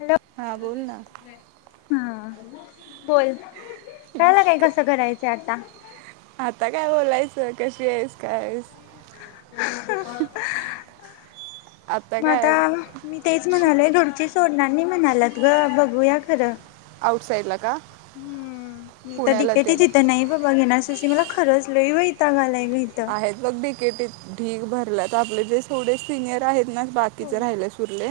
Hello हा चेहरा बोल लई ना सुजलाय हां बोल! कळाला काय कसं करायचं आता आता काय बोलाय कशी आहेस. काय आहेस [inaudible] मग आता मी तेच म्हणालोय दोन ची तोडणार नाही म्हणाल्यात ग बघूया खरं आऊट साईडला का? हुं मी त पुण्याला ते डिकेतच ईथ नाही बाबा घेणास तशी मला खरच लय वैताग आलाय ग इथं आहेत मग बिकेटीत ढीग भरल्यात आपले जे थोडे सिनियर आहेत ना हो बाकीचे राहिले सुरले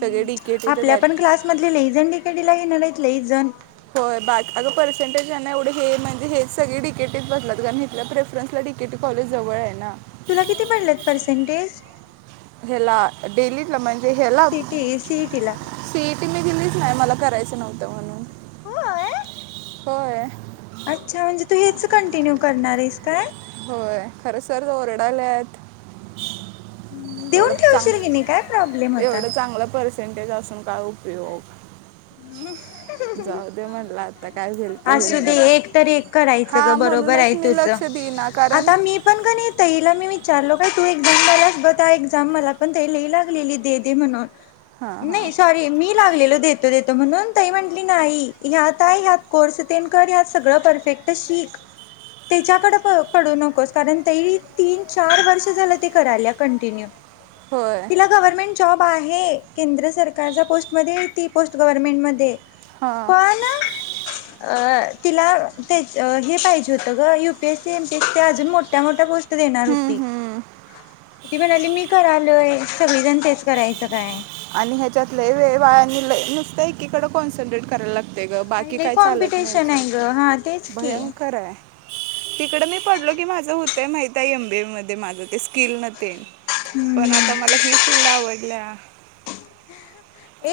सगळे डिकेटीतच आपल्या पण आहेत क्लास मधले लई जण खेडीला घेणार आहेत न लईच जण होय बा अगं पर्सेंटेज यांना एवढे हे म्हणजे हेच सगळे डीकेटीच बसलात कारण इथल्या प्रेफरन्सला डीकेटी कॉलेज जवळ आहे ना तुला किती पडलेत पर्सेंटेज? हेला डेली प्रमण ते हे ला सीटी सीईटीला सीईटी मी दिलीच नाय मला करायचं नव्हतं म्हणून होय होय अच्छा म्हणजे तू हेच कंटिन्यू करणार आहेस काय होय खरं सर ओरडाल्यात देऊन ठेवशील गी नी काय प्राॅ एवढं चांगलं परिस्थ परसेंटेज असून काय उपयोग जाऊ दे म्हणलं आता काय होईल ते होईल असू म्हणजे दे एक तर एक करायचं ग हां बरोबर म्हणूनच आहे मी तुझ लक्ष देईना कारण आता मी पण का नय ताईला मी चालो काय तू एक्साम दयायलास ब त्या एक्झाम मला पण ते लिई लागलेली दे दे म्हणून हां हां नाही सॉरी मी लागलेलं देत देतो म्हणून तई म्हटली नाही ह्यात हाय ह्यात कोर्स तेन कर ह्यात सगळं परफेक्ट शिक. त्याच्याकडे पडू नकोस कारण तई ते तीन चार वर्ष झालं ते कराल्या कंटिन्यू होय तिला गव्हर्नमेंट जॉब हाय हे केंद्र सरकारच्या पोस्टमध्ये ती पोस्ट गव्हरमेंटमध्ये ये हां पण अ तिला तेच हे पाहिजे होतं गं U P S C, M P A C अजून मोठ्या मोठ्या पोस्ट देणार हम्म होती हम्म ती म्हणाली मी करालोय सगळीजण तेच करायचं काय. आणि ह्याच्यात लय वेळ वाया आणि लय नुसत एकीकडे कॉन्सन्ट्रेट करायला लागते ग आणि बाकी लई काय चालत नाही कॉम्पिटिशन याच्यात. आहे ग हा तेच की भयंकर हाय तिकड मी पडलो की माझं होतंय माहित आहे एमबीए मध्ये माझं ते स्किल न ते- पण आता मला ही फिल्ड आवडल्या.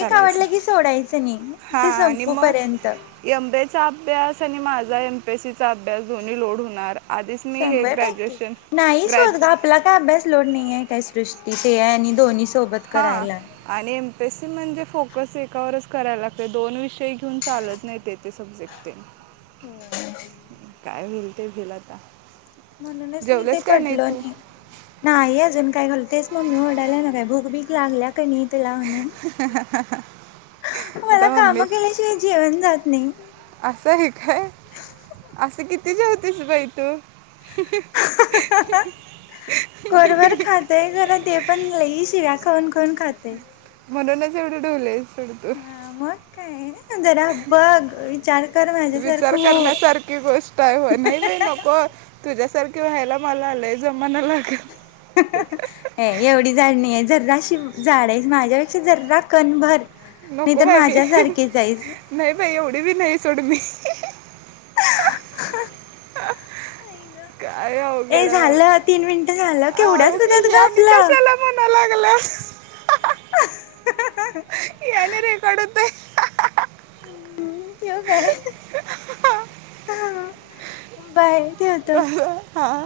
एक आवडलं कि सोडायचं नाही हां ते आणि संपू पर्यंत. मग एम बी एचा अभ्यास माझा एमपीएससीचा अभ्यास दोन्ही लोड होणार आधीच मी हे शंभर टक्के ग्रॅज्युएशन नाहीच होत गं ग्रॅज आपला काय अभ्यास लोड नाही आहे काही सृष्टी ते आणि दोन्हीं सोबत करायला.. तसे म्हणजे फोकस एकावरच करायला लागते दोन विषय घेऊन चालत नाही ते ते सब्जेक्ट ते होय. काय होईल ते होईल आता म्हणूनच मी ते जेवलंस काय नाही पडलो तू नई. नाही अजून काय घालू मम्मी वरडाय लागल्या काय भूक बीक लागल्या कणी? तिला म्हणून मला आता कामं मम्मीच केल्याशिवाय जेवण जात नाई. असं हे काय असं किती? किती जेवतीस बई तू कोरभर खातय खरं ते पण लई शिव्या खाऊन खाऊन खातोय. केवढं ठेवलंयसं हा मग? काय? जरा बघ चार विचार करण्यासारखी गोष्ट आहे होय नाही बाई नको तुझ्यासा- सारखी व्हायला मला लई जम. ऍ एवढी जाड नाहीये. जर्राशी जाड आहेस माझ्यापेक्षा जर्रा कणभर. नाही नको तर बाई, मी माझ्यासारखीच आहेस. नाही बाई एवढी बी नाहीस. सोड मी काय ए अवघड हाय झालं तीन मिनिटं झालं बाबा केवढ्याच आओ की होत्यात हे ग आणि आपलं. कशाला म्हणाल्यास गलास [inaudible] याने रेकॉर्ड होतंय हम्म ठेवू काय? हां बाय. ठेवतो. हां